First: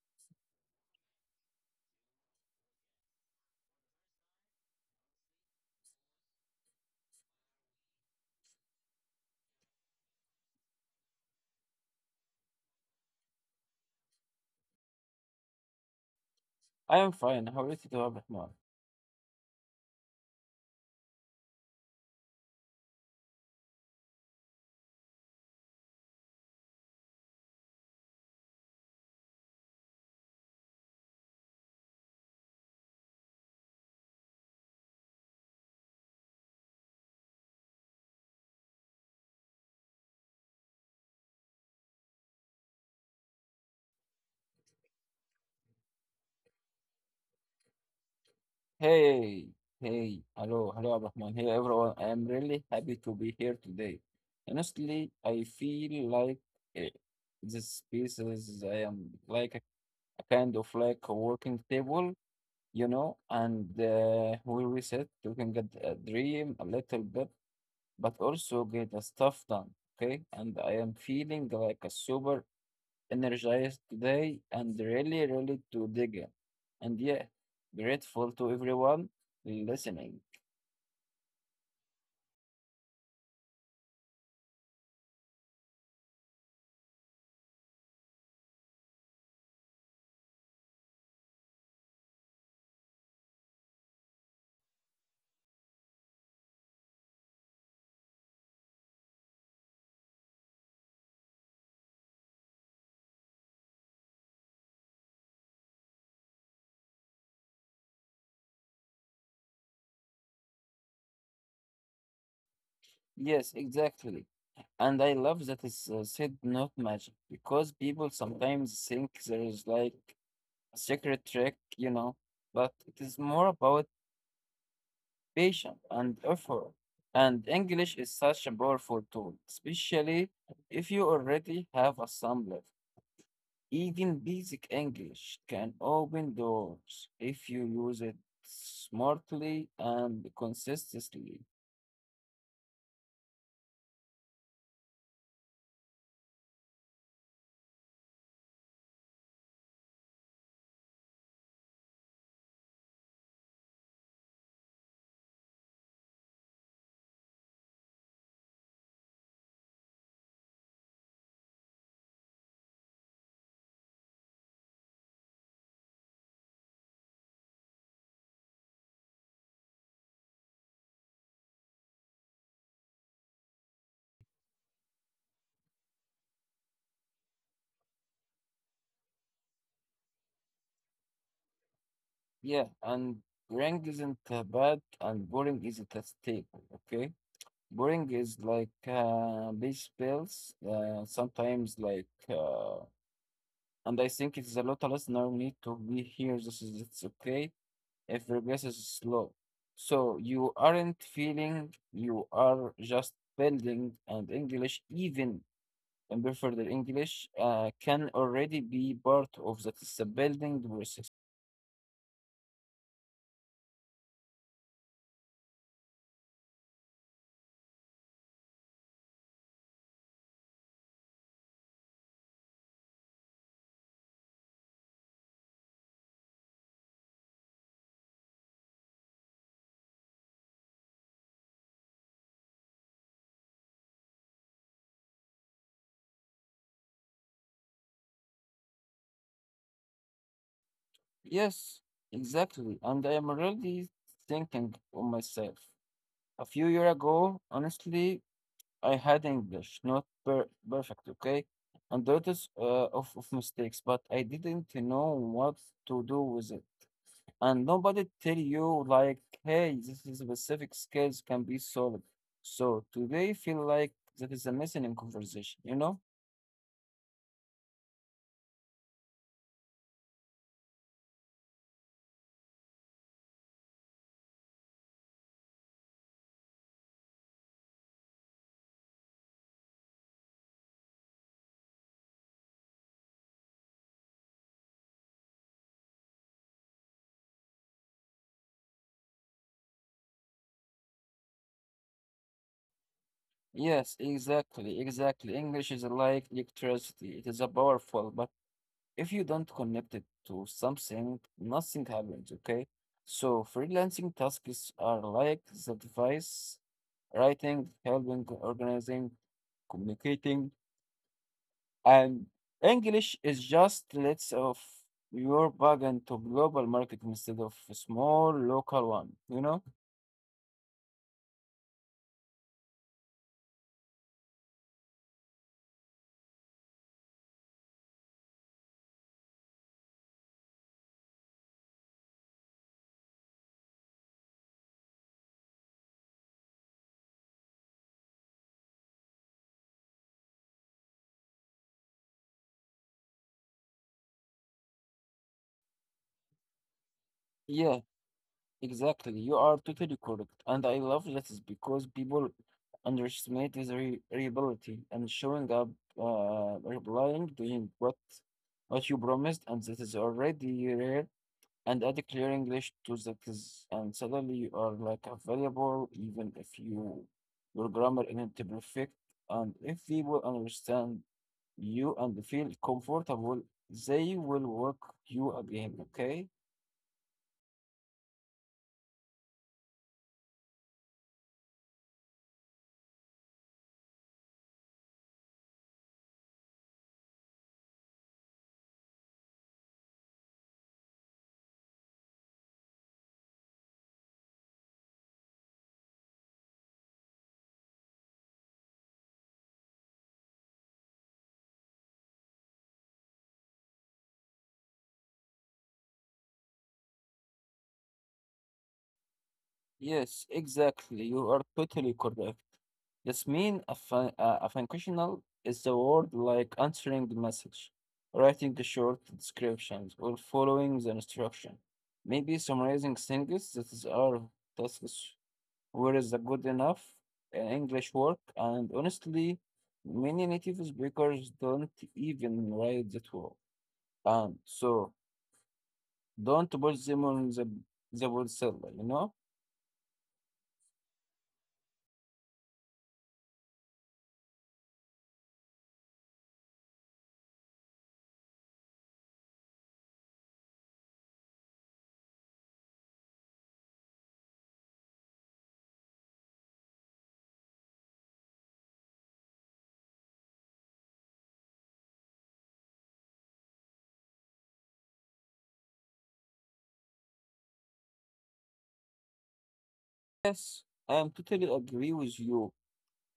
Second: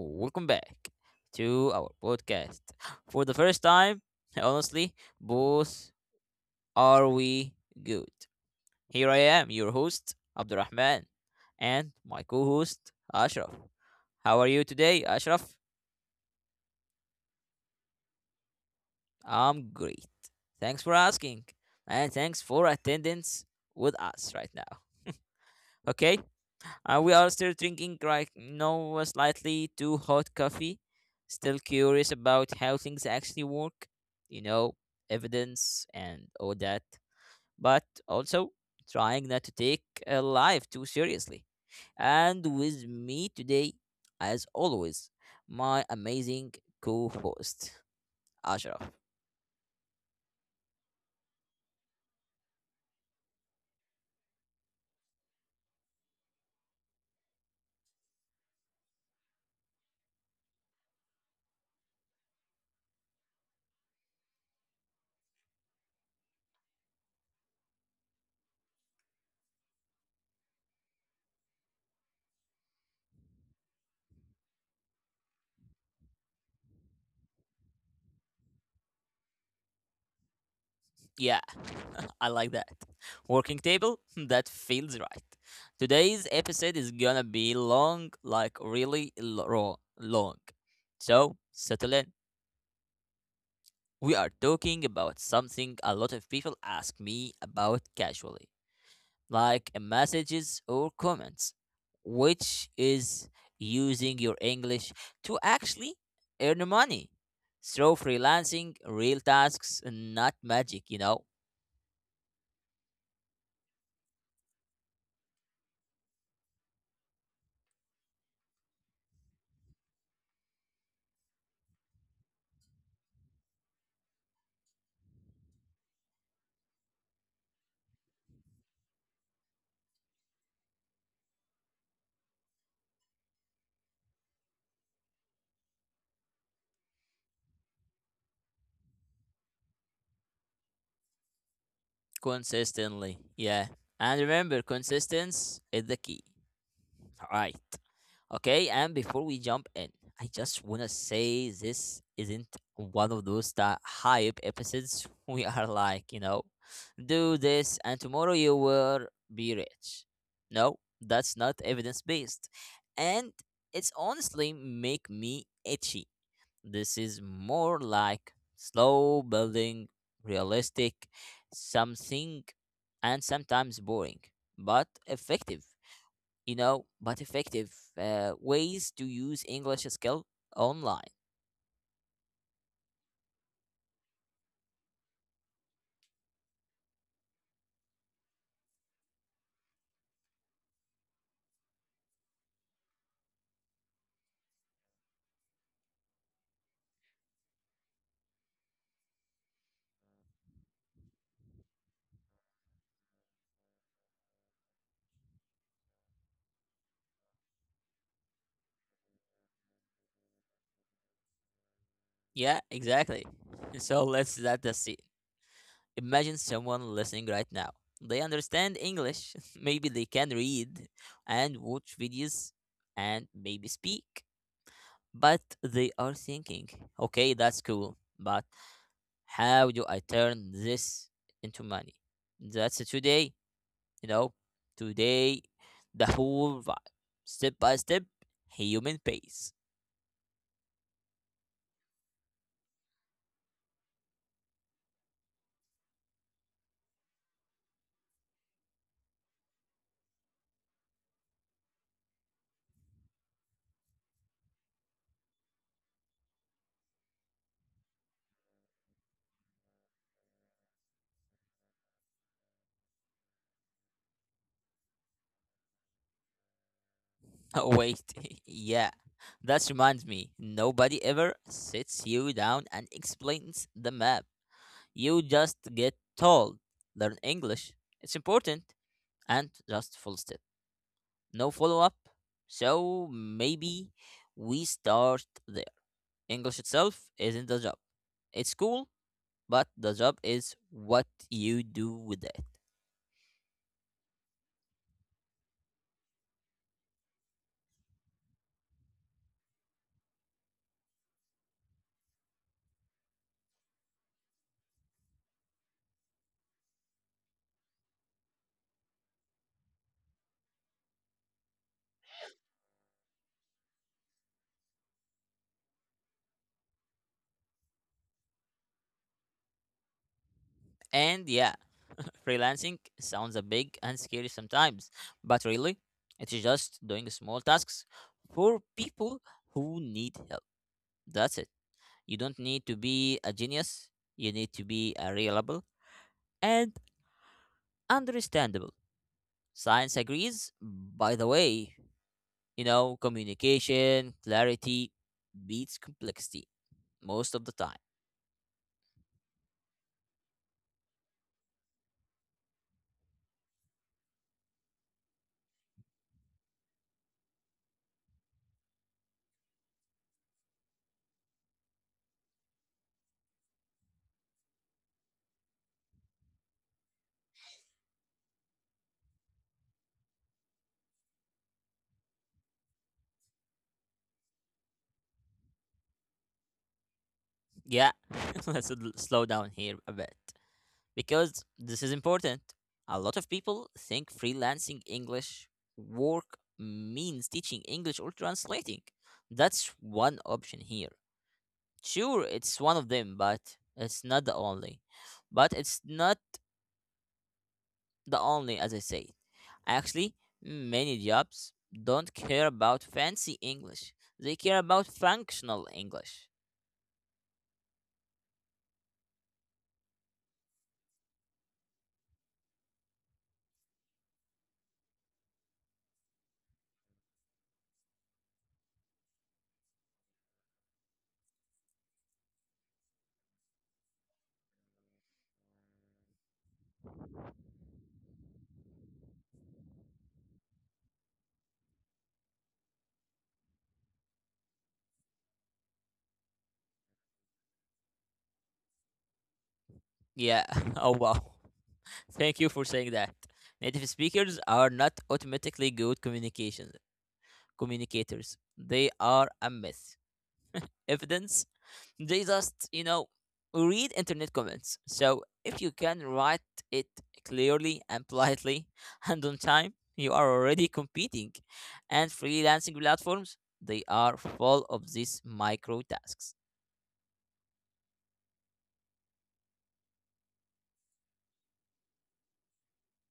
Welcome back to our podcast. For the first time, honestly, both are we good. Here I am, your host, Abdurrahman, and my co host, Ashraf. How are you today, Ashraf? I am fine. How is it, Abrahman? I'm great. Thanks for asking, and thanks for attendance with us right now. Okay. We are still drinking like no slightly too hot coffee. Still curious about how things actually work, you know, evidence and all that. But also trying not to take life too seriously. And with me today, as always, my amazing co-host Ashraf. Hey, hey, hello, hello, Abrahman. Hey, everyone. I am really happy to be here today. Honestly, I feel like eh, this space is I am like a kind of like a working table, you know, and we reset, we can get a dream a little bit, but also get the stuff done. Okay, and I am feeling like a super energized today and really, really to dig in. And yeah, grateful to everyone listening. Yeah, I like that. Working table? That feels right. Today's episode is gonna be long, like raw, long. So, settle in. We are talking about something a lot of people ask me about casually, like messages or comments, which is using your English to actually earn money. Through freelancing, real tasks, not magic, you know? Yes, exactly. And I love that it's said not magic because people sometimes think there is like a secret trick, you know, but it is more about patience and effort. And English is such a powerful tool, especially if you already have a sample. Even basic English can open doors if you use it smartly and consistently. Consistently. Yeah. And remember, consistency is the key. All right. Okay. And before we jump in, I just want to say this isn't one of those that hype episodes. We are like, you know, do this and tomorrow you will be rich. No, that's not evidence based. And it's honestly make me itchy. This is more like slow building, realistic, something, and sometimes boring, but effective. You know, but effective ways to use English skill online. Yeah, and boring isn't bad, and boring isn't a staple, okay? Boring is like these spells, sometimes like, and I think it's a lot of listener need to be here. This is it's okay if progress is slow. So you aren't feeling, you are just building and English, even in Perfect English can already be part of the building process. Yeah, exactly. So let's set the scene. Imagine someone listening right now. They understand English. Maybe they can read and watch videos and maybe speak. But they are thinking, okay, that's cool. But how do I turn this into money? That's it today, you know, today, the whole vibe, step by step, human pace. Yes, exactly. And I am really thinking on myself. A few years ago, honestly, I had English, not perfect, okay? And lots of mistakes, but I didn't know what to do with it. And nobody tell you like, hey, this is specific skills can be solved. So today feel like that is a missing in conversation, you know? Oh, wait, yeah, that reminds me, nobody ever sits you down and explains the map. You just get told, learn English, it's important, and just full step. No follow up. So maybe we start there. English itself isn't the job. It's cool, but the job is what you do with it. Yes, exactly, exactly. English is like electricity. It is a powerful, but if you don't connect it to something, nothing happens, okay? So freelancing tasks are like the device, writing, helping, organizing, communicating, and English is just let's of your bug into global market instead of a small local one, you know? And yeah, freelancing sounds a big and scary sometimes, but really, it's just doing small tasks for people who need help. That's it. You don't need to be a genius, you need to be a reliable and understandable. Science agrees, by the way. You know, communication, clarity beats complexity most of the Yeah, time. exactly, you are totally correct. And I love this is because people underestimate his re reliability and showing up, replying, doing what you promised, and that is already rare. And add a clear English to that is, and suddenly you are like available, even if you your grammar isn't perfect. And if people understand you and feel comfortable, they will work you again. Okay. Yeah, let's slow down here a bit, because this is important. A lot of people think freelancing English work means teaching English or translating. That's one option here. Sure, it's one of them, but it's not the only. But it's not the only, as I say. Actually, many jobs don't care about fancy English, they care about functional English. Yes, exactly. You are totally correct. This means a functional is the word like answering the message, writing the short descriptions, or following the instruction. Maybe summarizing things that is our tasks. Where is the good enough English work? And honestly, many native speakers don't even write that well. And so don't put them on the word seller, you know? Yeah, oh wow. Thank you for saying that. Native speakers are not automatically good communications communicators. They are a myth. Evidence, they just, you know, read internet comments. So if you can write it clearly and politely and on time, you are already competing. And freelancing platforms, they are full of these micro tasks. Yes, I am totally agree with you.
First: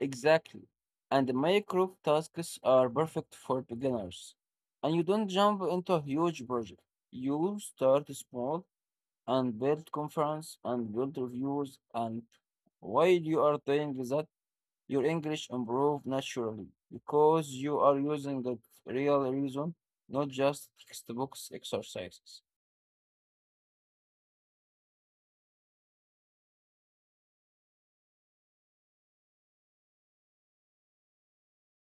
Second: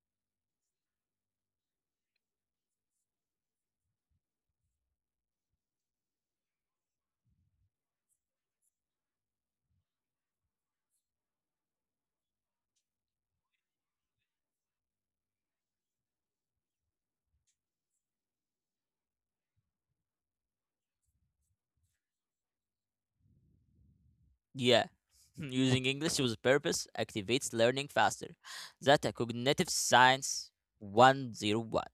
Exactly. And micro tasks are perfect for beginners. And you don't jump into a huge project. You start small and build confidence and build reviews. And while you are doing that, your English improve naturally because you are using the real reason, not just textbooks exercises. Yeah. Using English with purpose activates learning faster. That's a cognitive science 101.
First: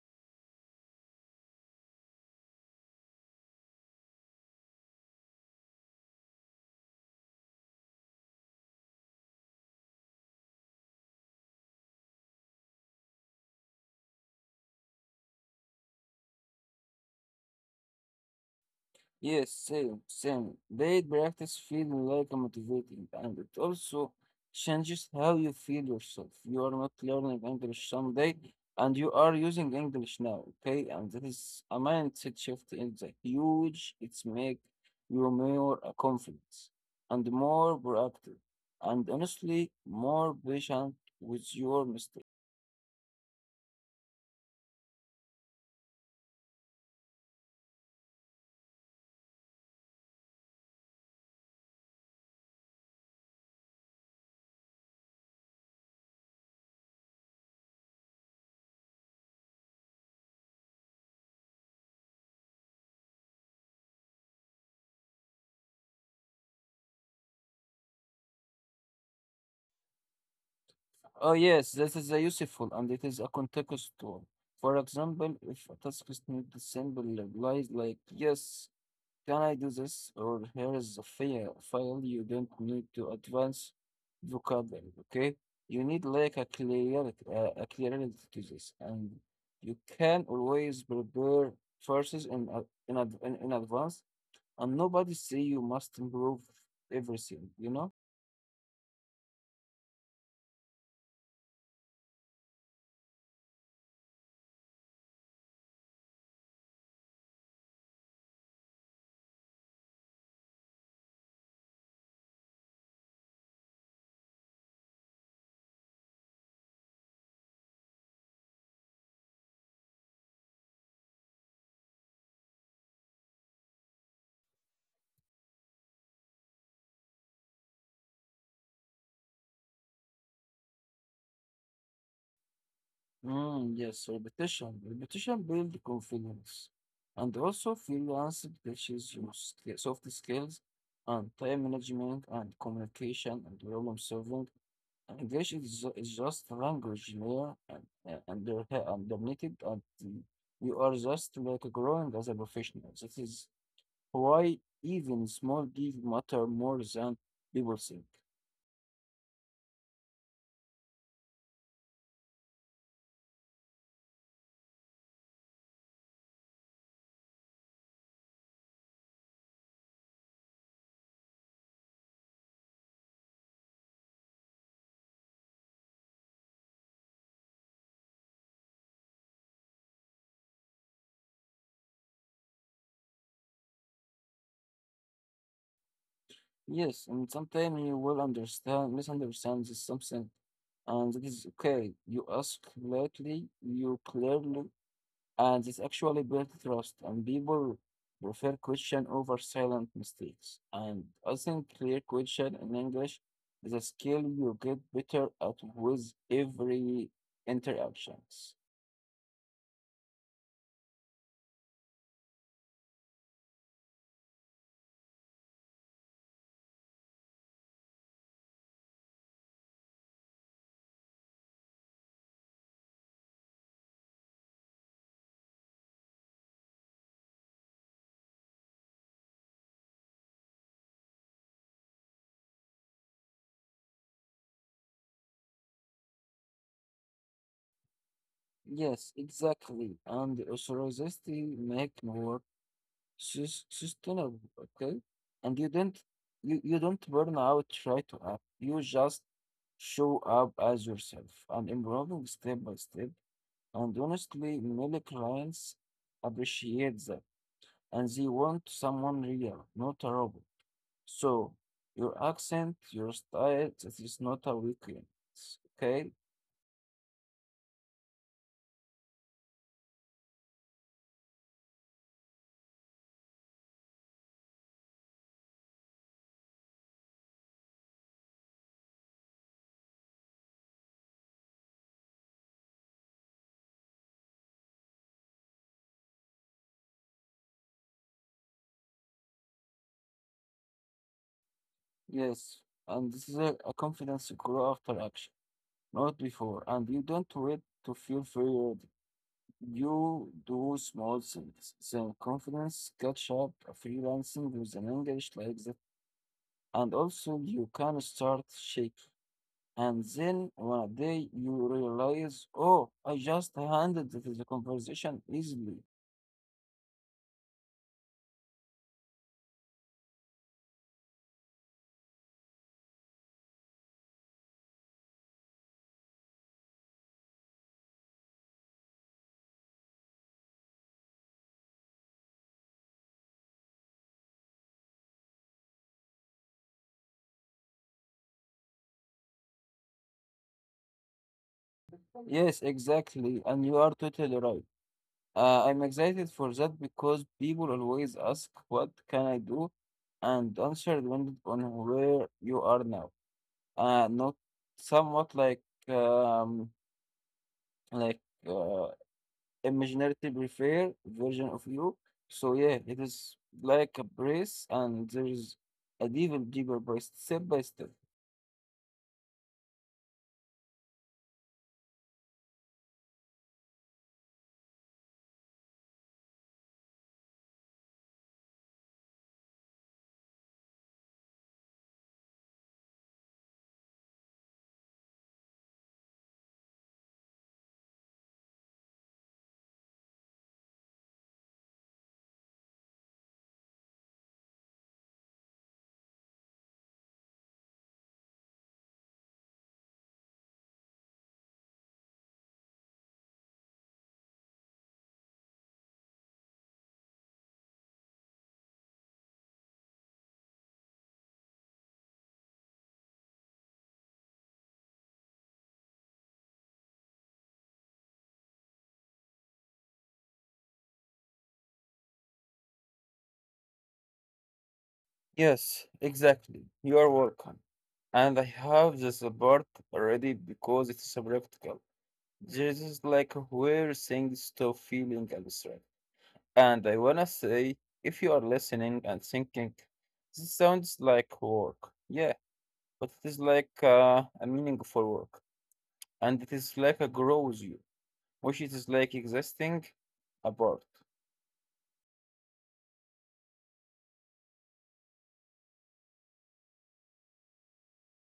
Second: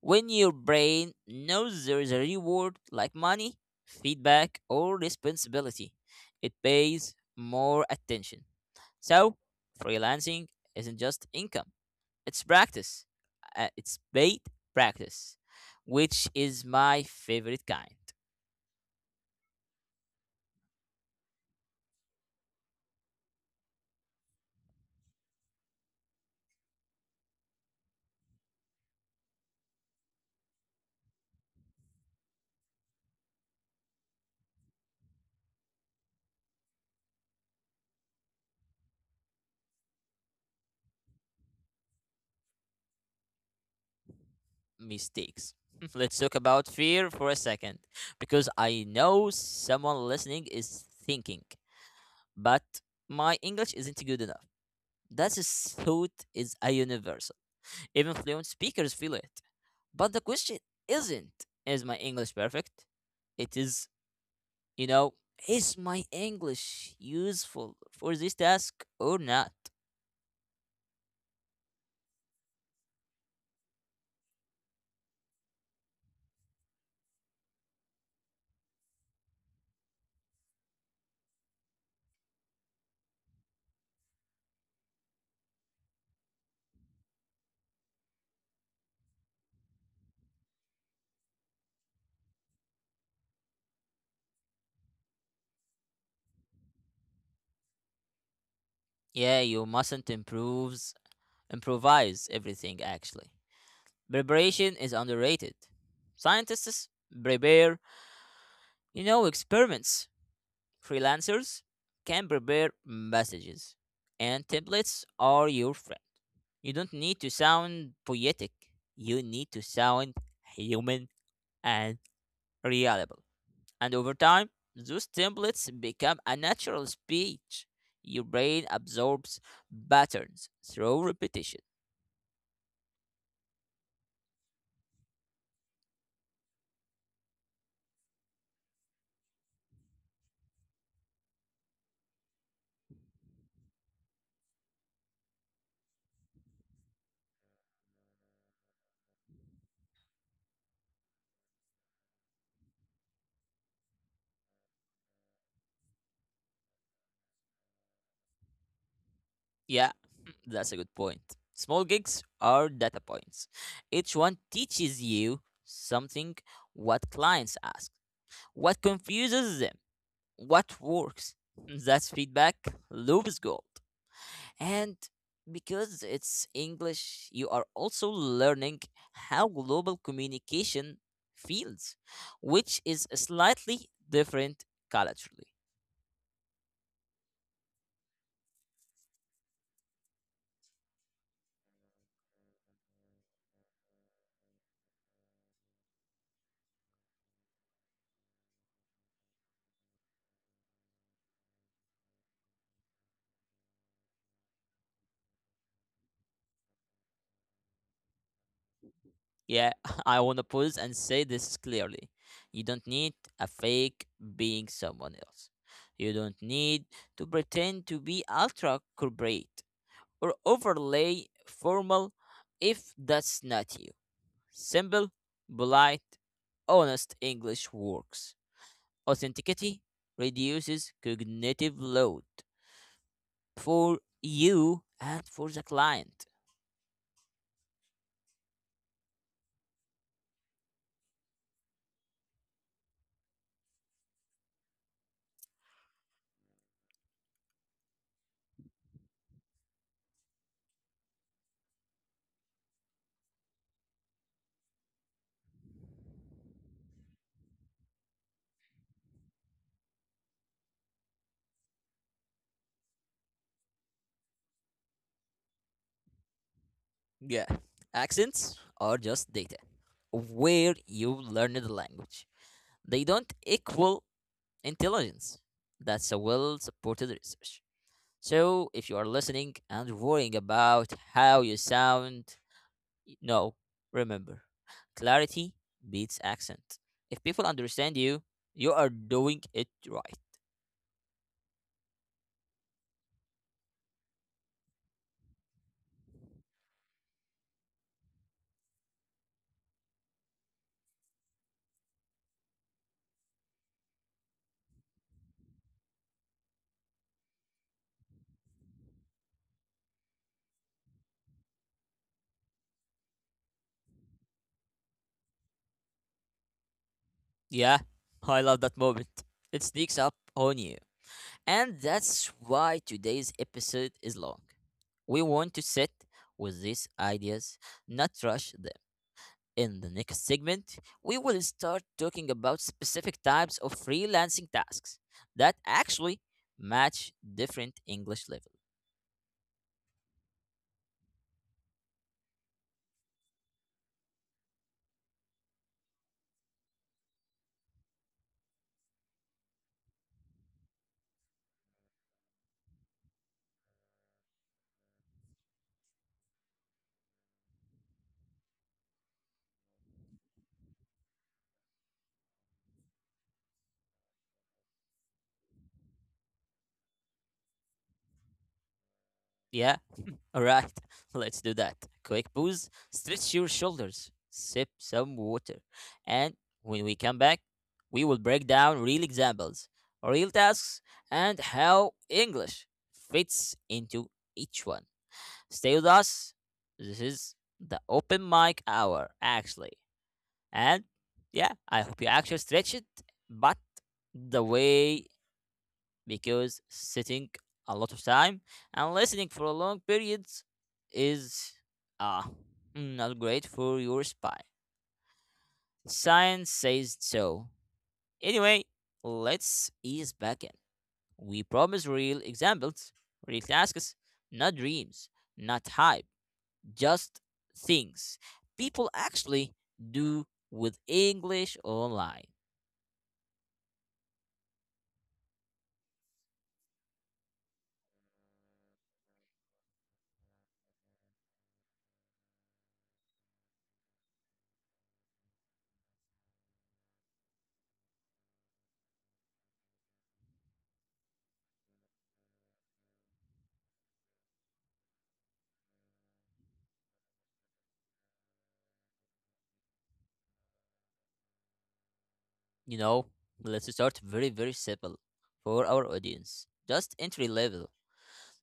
When your brain knows there is a reward like money, feedback, or responsibility, it pays more attention. So, freelancing isn't just income, it's practice. It's paid practice, which is my favorite kind. Yes, same, same. Daily practice feels like motivating, and it also changes how you feel yourself. You are not learning English someday, and you are using English now, okay? And that is a mindset shift in the huge. It's make you more confident and more proactive, and honestly, more patient with your mistakes. Mistakes. Let's talk about fear for a second, because I know someone listening is thinking, but my English isn't good enough. That is thought is a universal. Even fluent speakers feel it. But the question isn't, is my English perfect? It is, you know, is my English useful for this task or not? Oh, yes, this is a useful and it is a contextual. For example, if a task is needs a simple replies like, yes, can I do this? Or here is a file you don't need to advance vocabulary, okay? You need like a clarity, a clarity to this. And you can always prepare verses in, a- in, ad- in advance and nobody say you must improve everything, you know? Yeah, you mustn't improves, improvise everything actually. Preparation is underrated. Scientists prepare, you know, experiments. Freelancers can prepare messages, and templates are your friend. You don't need to sound poetic, you need to sound human and reliable. And over time, those templates become a natural speech. Your brain absorbs patterns through repetition. Mm, yes, repetition. Repetition builds confidence. And also, freelance teaches you soft skills and time management and communication and problem solving. And English is, is just language, you know, and dominated, and you are just like growing as a professional. That is why even small deals matter more than people think. Yeah, that's a good point. Small gigs are data points. Each one teaches you something: what clients ask, what confuses them, what works. That's feedback loop gold. And because it's English, you are also learning how global communication feels, which is slightly different culturally. Yes, and sometimes you will misunderstand this something, and that is okay. You ask lightly, you clearly, and this actually builds trust. And people prefer question over silent mistakes. And I think clear question in English is a skill you get better at with every interactions. Yeah, I want to pause and say this clearly. You don't need a fake being someone else. You don't need to pretend to be ultra corporate or overlay formal if that's not you. Simple, polite, honest English works. Authenticity reduces cognitive load for you and for the client. Yes, exactly. And authenticity make more. She's tunnel, okay? And you don't burn out try to up. You just show up as yourself and improving step by step. And honestly, many clients appreciate that and they want someone real, not a robot. So your accent, your style, it is not a weakness, okay? Yeah, accents are just data of where you learned the language. They don't equal intelligence. That's a well supported research. So, if you are listening and worrying about how you sound, No, remember, clarity beats accent. If people understand you, you are doing it right. Yes. And this is a confidence you grow after action, not before. And you don't wait to feel free. You do small things. Self-confidence, catch up, freelancing with an English like that. And also you can start shaking. And then one day you realize, oh, I just handled the conversation easily. Yeah, I love that moment. It sneaks up on you. And that's why today's episode is long. We want to sit with these ideas, not rush them. In the next segment, we will start talking about specific types of freelancing tasks that actually match different English level. Yes, exactly. And you are totally right. I'm excited for that because people always ask, what can I do? And answer depended on where you are now. Not somewhat um, like uh, imaginative refair version of you. So yeah, it is like a brace, and there is an even deeper brace, step by step. Yeah, alright, let's do that. Quick pause, stretch your shoulders, sip some water, and when we come back, we will break down real examples, real tasks, and how English fits into each one. Stay with us. This is the open mic hour, actually. And yeah, I hope you actually stretch it, but the way because sitting a lot of time and listening for long periods is uh, not great for your spine. Science says so. Anyway, let's ease back in. We promise real examples, real tasks, not dreams, not hype, just things people actually do with English online. Yes, exactly. You are welcome. And I have this part already because it's so practical. This is like where things stop feeling abstract. And I wanna say, if you are listening and thinking, this sounds like work. Yeah, but it is like a meaningful work. And it is like a grows you, which it is like existing apart. You know, let's start very, very simple for our audience. Just entry level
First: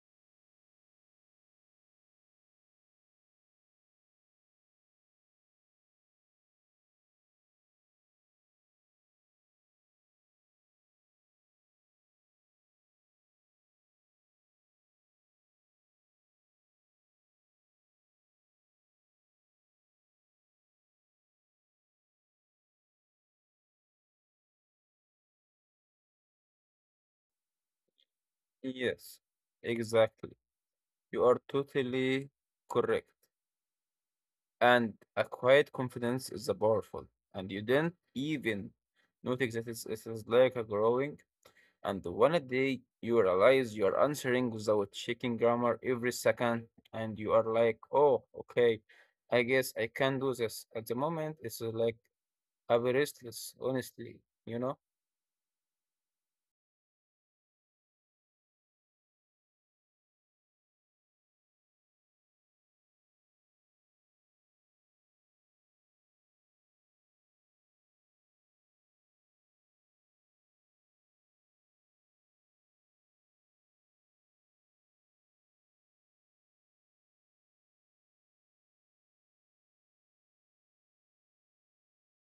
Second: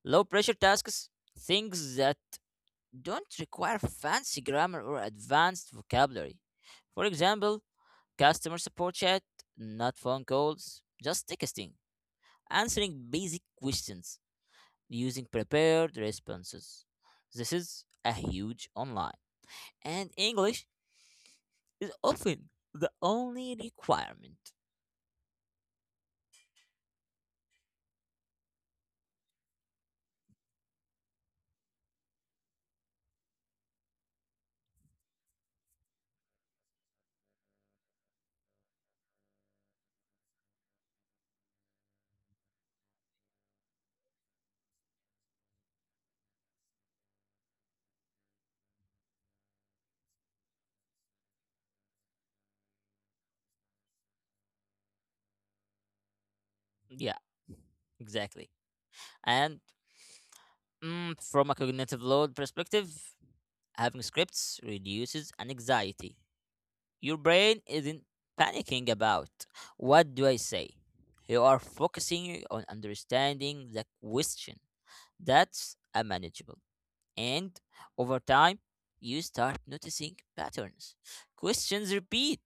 low pressure tasks, things that don't require fancy grammar or advanced vocabulary. For example, customer support chat, not phone calls, just texting, answering basic questions using prepared responses. This is a huge online. And English is often the only requirement. Yes, exactly. You are totally correct. And a quiet confidence is a powerful, and you don't even notice that it is like a growing. And the one day you realize you are answering without checking grammar every second, and you are like, oh, okay, I guess I can do this. At the moment, it's like a very restless, honestly, you know. Yeah, exactly. And from a cognitive load perspective, having scripts reduces anxiety. Your brain isn't panicking about what do I say? You are focusing on understanding the question. That's a manageable. And over time, you start noticing patterns. Questions repeat.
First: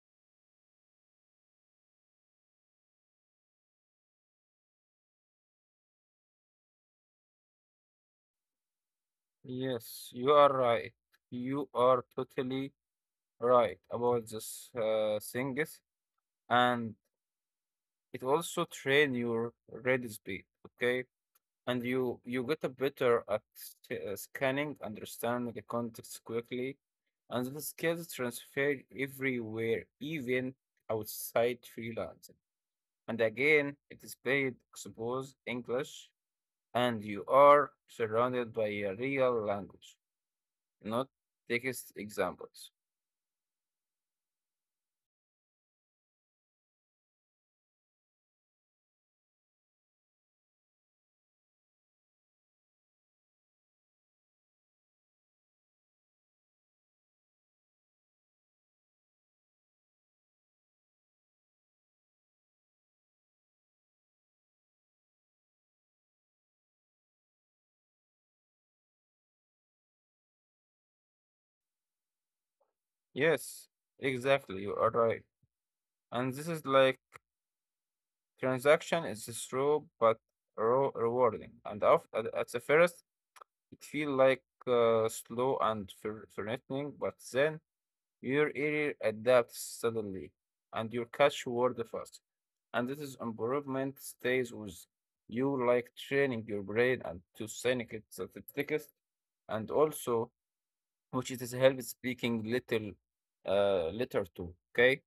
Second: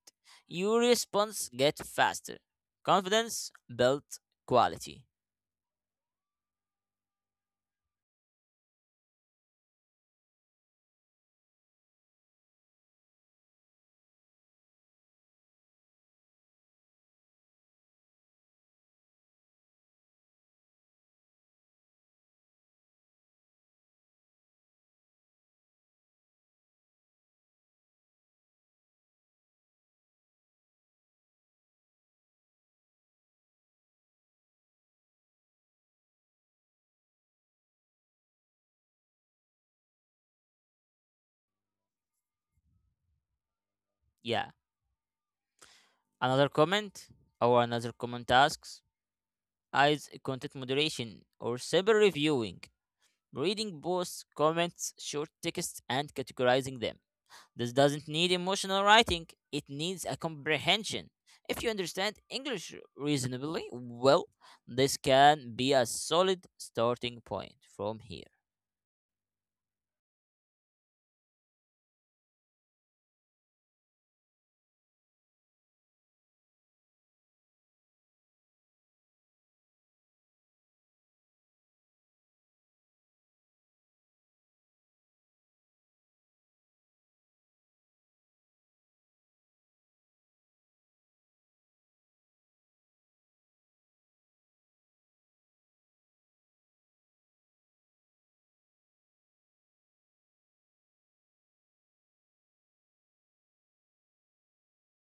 Your response get faster. Confidence builds quality. Yes, you are right. You are totally right about this things, and it also train your ready speed. Okay, and you get a better at scanning, understanding the context quickly, and the skills transfer everywhere, even outside freelancing. And again, it is paid, expose English, and you are surrounded by a real language, not text examples. Yeah. Another comment or Another common tasks is content moderation or cyber reviewing, reading posts, comments, short texts, and categorizing them. This doesn't need emotional writing, it needs a comprehension. If you understand English reasonably well, this can be a solid starting point from here. Yes, exactly. You are right. And this is like transaction is slow but rewarding. At the first, it feel like slow and threatening, but then your ear adapts suddenly and your catch word fast. And this is improvement stays with you like training your brain and to sync it to the text and also which it is help speaking little letter to okay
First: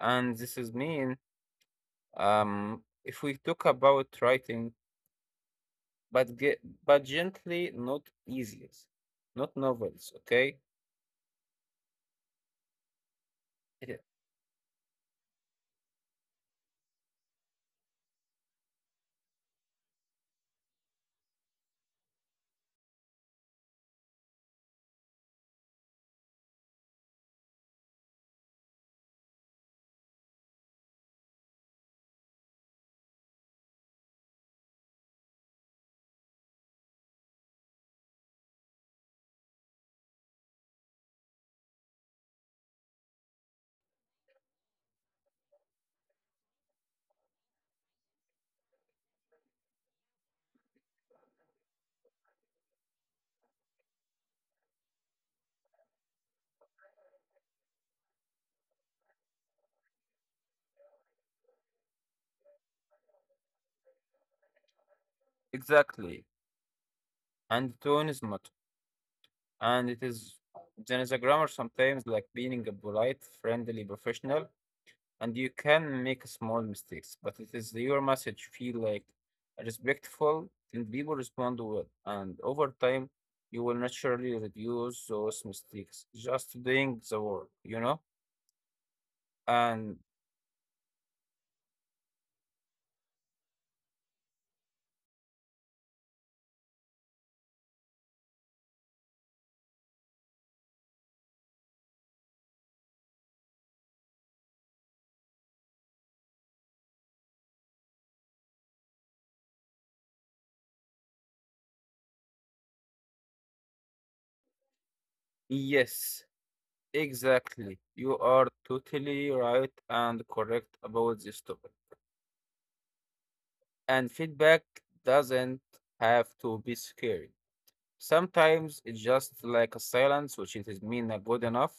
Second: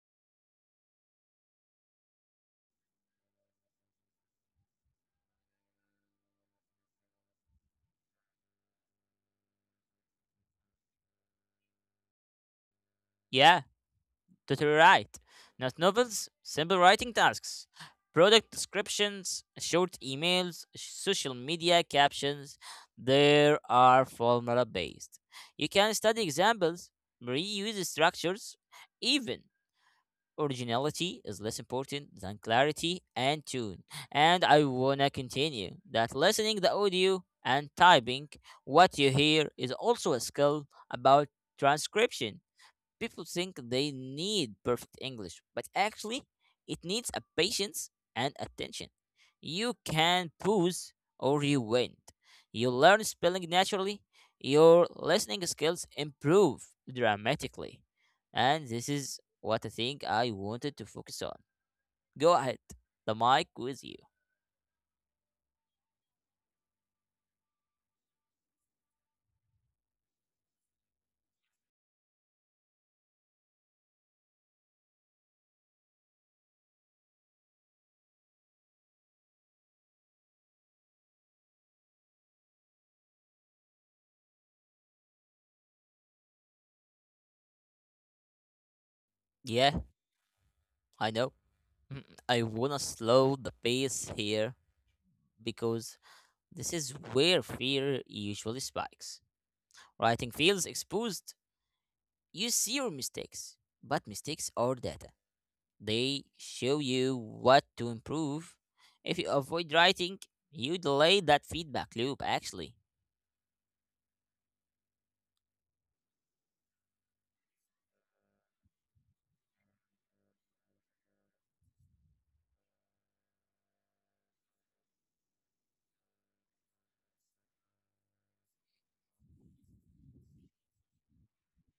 and this is mean if we talk about writing but but gently not easiest not novels okay. Yeah, Yeah, totally right. Not novels, simple writing tasks, product descriptions, short emails, social media captions. There are formula based. You can study examples, reuse structures, even originality is less important than clarity and tune. And I wanna continue that listening the audio and typing what you hear is also a skill about transcription. People think they need perfect English, but actually, it needs a patience and attention. You can pause or you wait. You learn spelling naturally. Your listening skills improve dramatically. And this is what I think I wanted to focus on. Go ahead. The mic with you. exactly and tone is matter and it is there is a grammar sometimes like being a polite friendly professional and you can make small mistakes, but it is your message feel like respectful and people respond well. And over time, you will naturally reduce those mistakes just doing the work, you know? Yeah, And I know. I wanna slow the pace here because this is where fear usually spikes. Writing feels exposed. You see your mistakes, but mistakes are data. They show you what to improve. If you avoid writing, you delay that feedback loop, actually. yes, exactly. You are totally right and correct about this topic. And feedback doesn't have to be scary. Sometimes it's just like a silence, which it is mean not good enough.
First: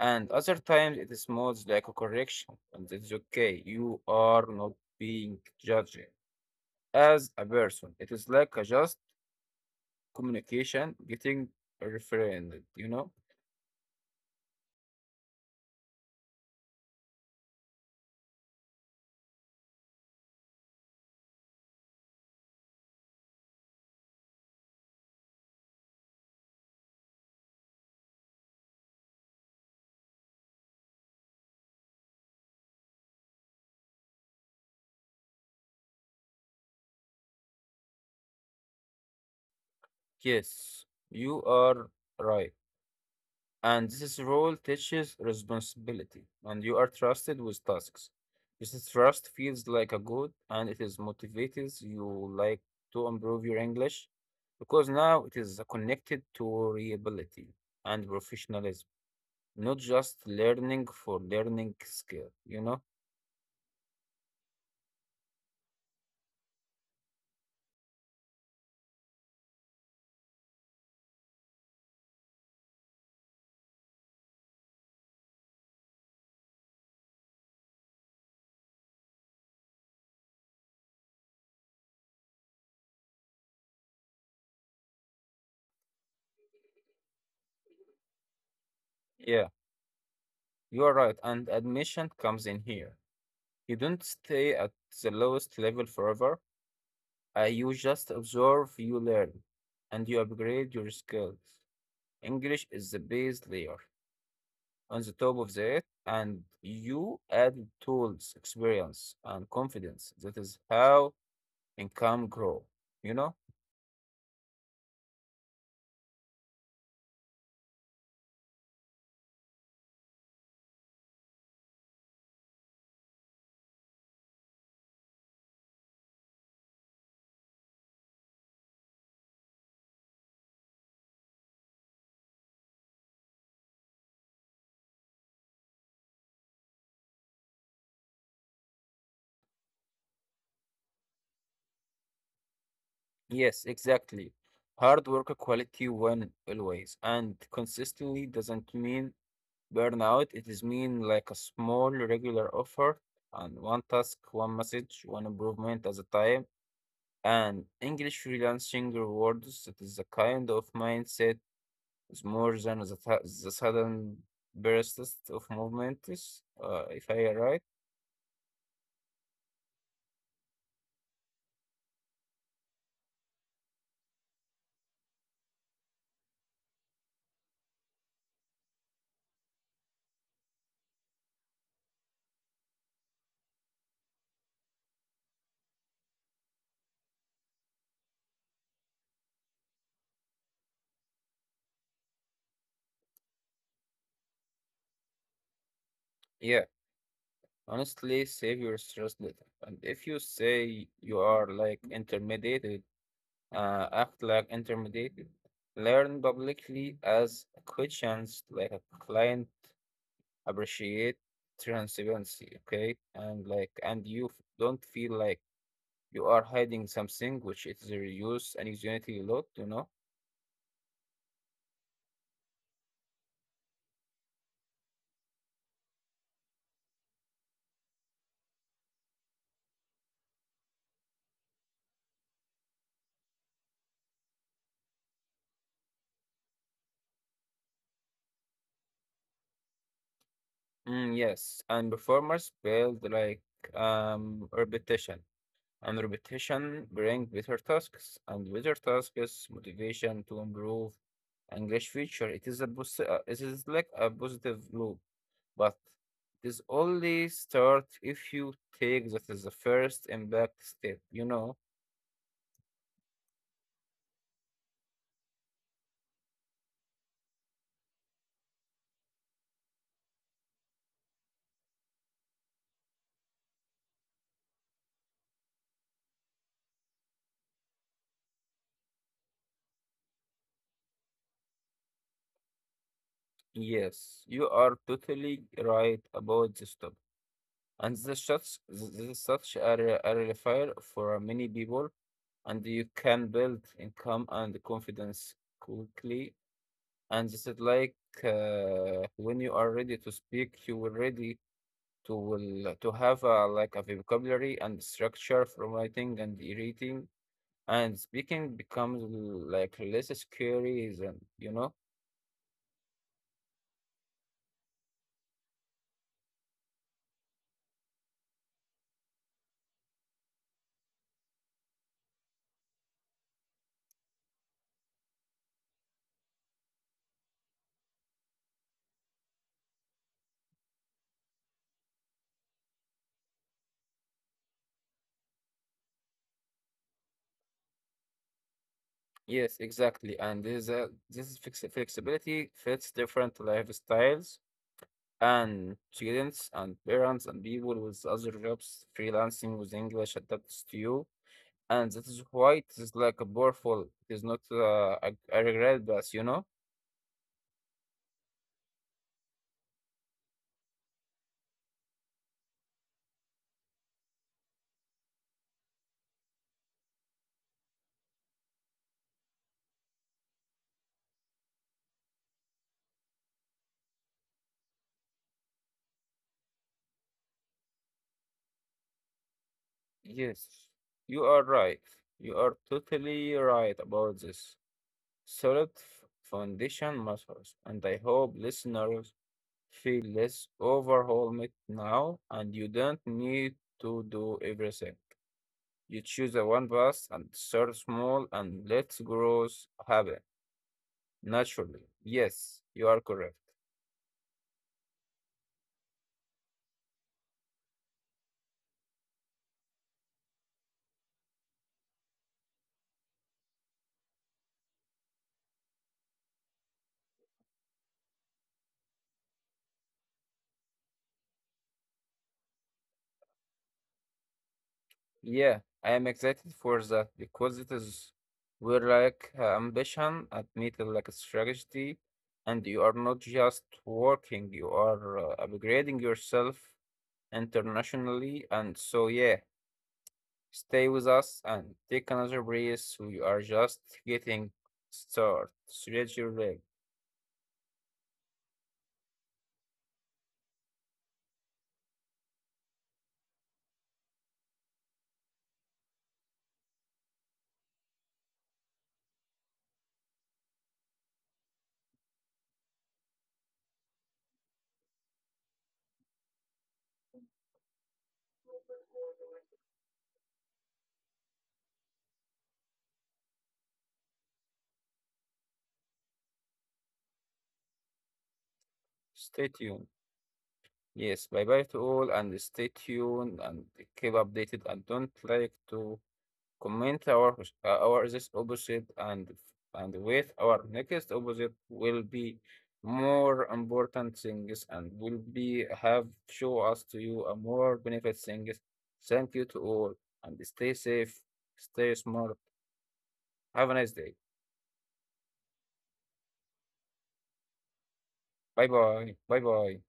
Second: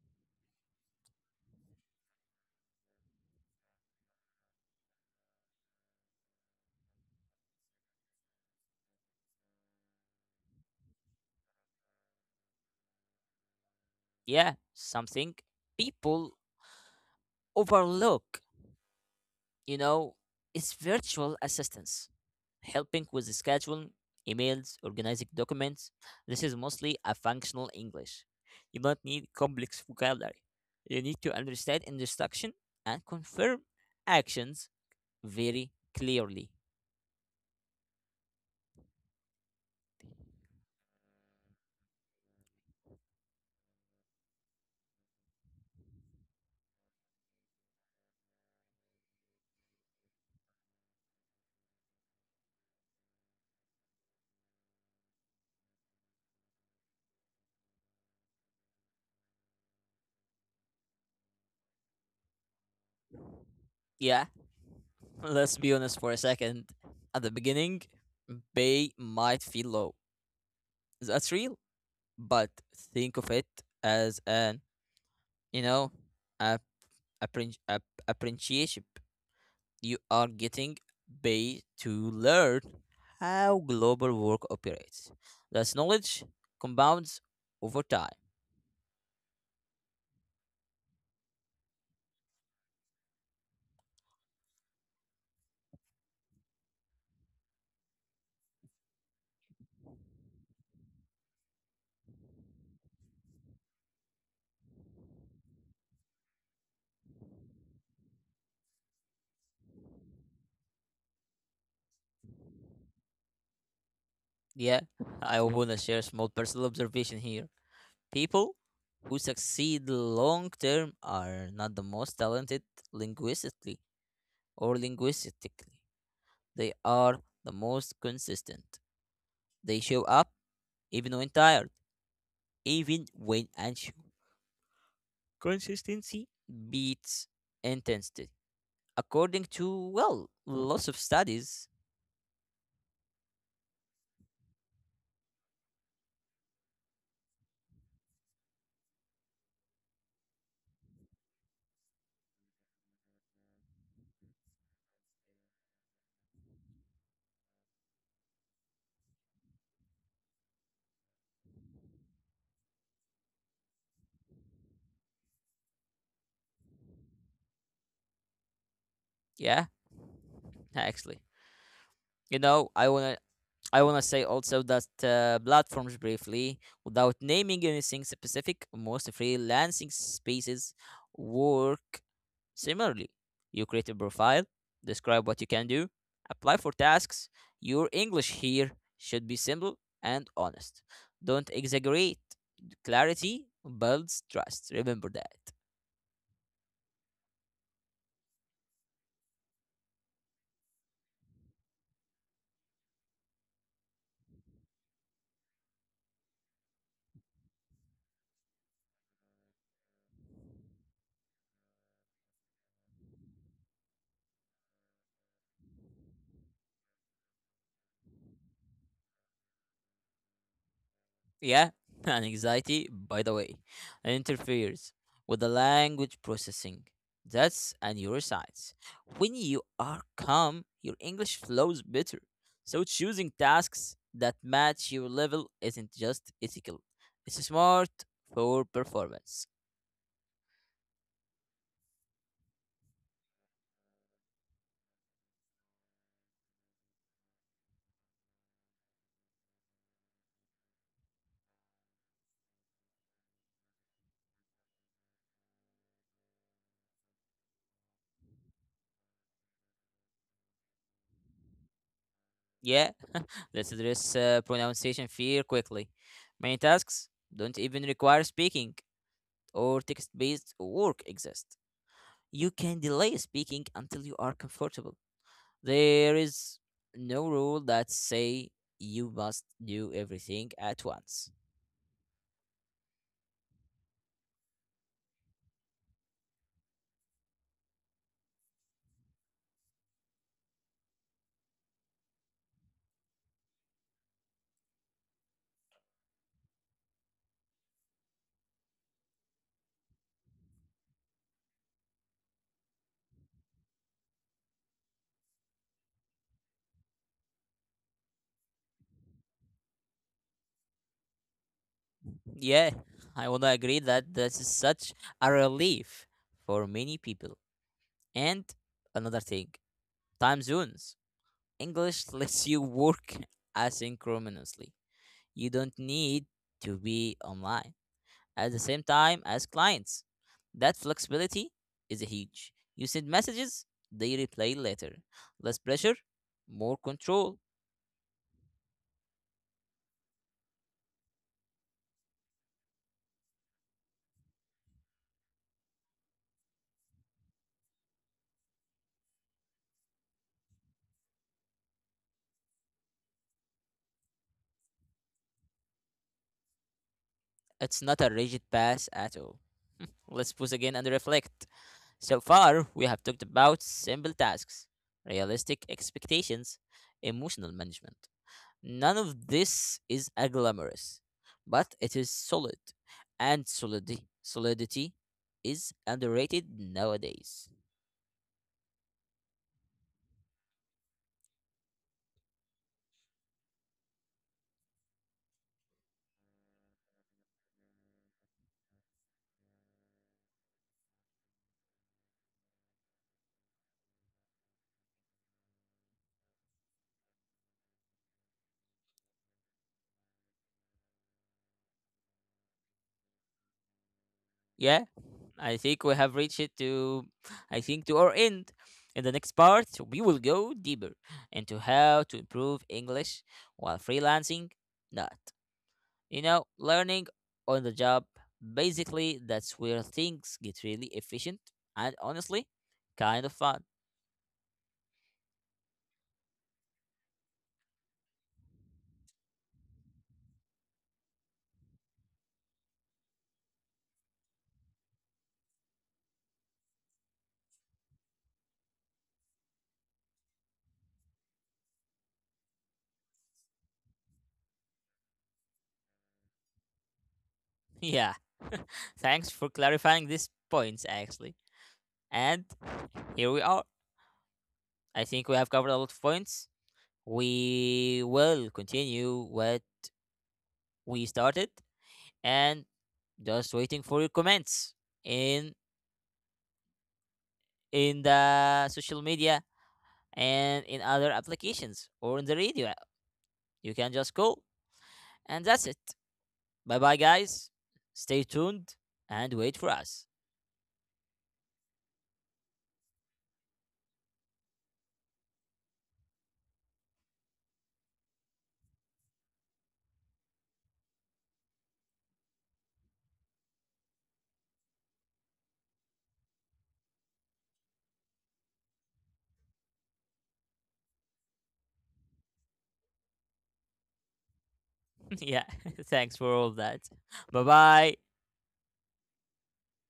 And other times it smells like a correction, and it's okay. You are not being judged as a person. It is like a just communication getting reframed, you know? Yeah, something people overlook. You know, it's virtual assistance, helping with the scheduling, emails, organizing documents. This is mostly a functional English. You don't need complex vocabulary. You need to understand instruction and confirm actions very clearly. Yes, you are right. And this role teaches responsibility, and you are trusted with tasks. This trust feels like a good, and it is motivates you like to improve your English because now it is connected to reliability and professionalism, not just learning for learning skill, you know? Yeah, let's be honest for a second. At the beginning, pay might feel low. That's real, but think of it as an, you know, a, appren- a, appreciation. You are getting paid to learn how global work operates. That knowledge compounds over time. Yeah, you are right. And admission comes in here. You don't stay at the lowest level forever. You just observe, you learn, and you upgrade your skills. English is the base layer. On the top of that, and you add tools, experience, and confidence. That is how income grow, you know? Yeah, I want to share a small personal observation here. People who succeed long term are not the most talented linguistically linguistically. They are the most consistent. They show up even when tired, even when unsure. Consistency beats intensity, according to well lots of studies. Yes, exactly. Hard work quality win always, and consistently doesn't mean burnout. It is mean like a small regular offer and one task, one message, one improvement at a time. And English freelancing rewards. It is a kind of mindset is more than the sudden bursts of movements. If I am right, Yeah, actually, you know, I want to say also that platforms briefly, without naming anything specific, most freelancing spaces work similarly. You create a profile, describe what you can do, apply for tasks. Your English here should be simple and honest. Don't exaggerate. Clarity builds trust, remember that. yeah. Honestly, save your stress later. And if you say you are like intermediate act like intermediate, learn publicly as questions like a client appreciate transparency, okay? And like, and you f- Don't feel like you are hiding something, which is a reuse and unity a lot, you know? Yeah, and anxiety, by the way, interferes with the language processing. That's a neuroscience. When you are calm, your English flows better. So choosing tasks that match your level isn't just ethical, it's smart for performance. Mm, yes, and performers build like repetition, and repetition bring better tasks, and better tasks motivation to improve English feature. It is a boost. It is like a positive loop, but this only start if you take that as the first impact step, you know? Yeah, let's address pronunciation fear quickly. Many tasks don't even require speaking, or text based work exists. You can delay speaking until you are comfortable. There is no rule that say you must do everything at once. Yes, you are totally right about this topic. And this is such a relief for many people, and you can build income and confidence quickly. And this is like when you are ready to speak, you will ready to will to have like a vocabulary and structure from writing and reading and speaking becomes like less scary than you know. Yeah, I want to agree that this is such a relief for many people. And another thing, time zones. English lets you work asynchronously. You don't need to be online at the same time as clients. That flexibility is huge. You send messages, they reply later. Less pressure, more control. Yes, exactly, and this this is flex flexibility fits different lifestyles and students and parents and people with other jobs. Freelancing with English adapts to you, and that is why it is like a powerful. It is not I regret that, you know. It's not a rigid pass at all. Let's pause again and reflect. So far, we have talked about simple tasks, realistic expectations, emotional management. None of this is a glamorous, but it is solid, and solidity is underrated nowadays. Yes, you are right. You are totally right about this solid foundation matters, and I hope listeners feel less overwhelmed now, and you don't need to do everything. You choose a one bus and start small and let growth happen naturally. Yes, you are correct. Yeah, I think we have reached it to, I think, to our end. In the next part, we will go deeper into how to improve English while freelancing. Not, you know, learning on the job. Basically, that's where things get really efficient and honestly, kind of fun. Yeah, I am excited for that because it is we're like ambition admitted like a strategy, and you are not just working, you are upgrading yourself internationally, and so yeah. Stay with us and take another breath. We are just getting started. Stretch your leg. Yeah. Thanks for clarifying these points, actually. And here we are. I think we have covered a lot of points. We will continue what we started and just waiting for your comments in in the social media and in other applications or in the radio. You can just call and that's it. Bye bye guys. Stay tuned and Stay wait for tuned. us. Yes, bye bye to all and stay tuned and keep updated and don't like to comment our this opposite and with our next opposite will be more important things and will be have show us to you a more benefit things. Thank you to all and stay safe, stay smart. Have a nice day. Yeah. Thanks for all that. Bye bye. Bye-bye. Bye-bye.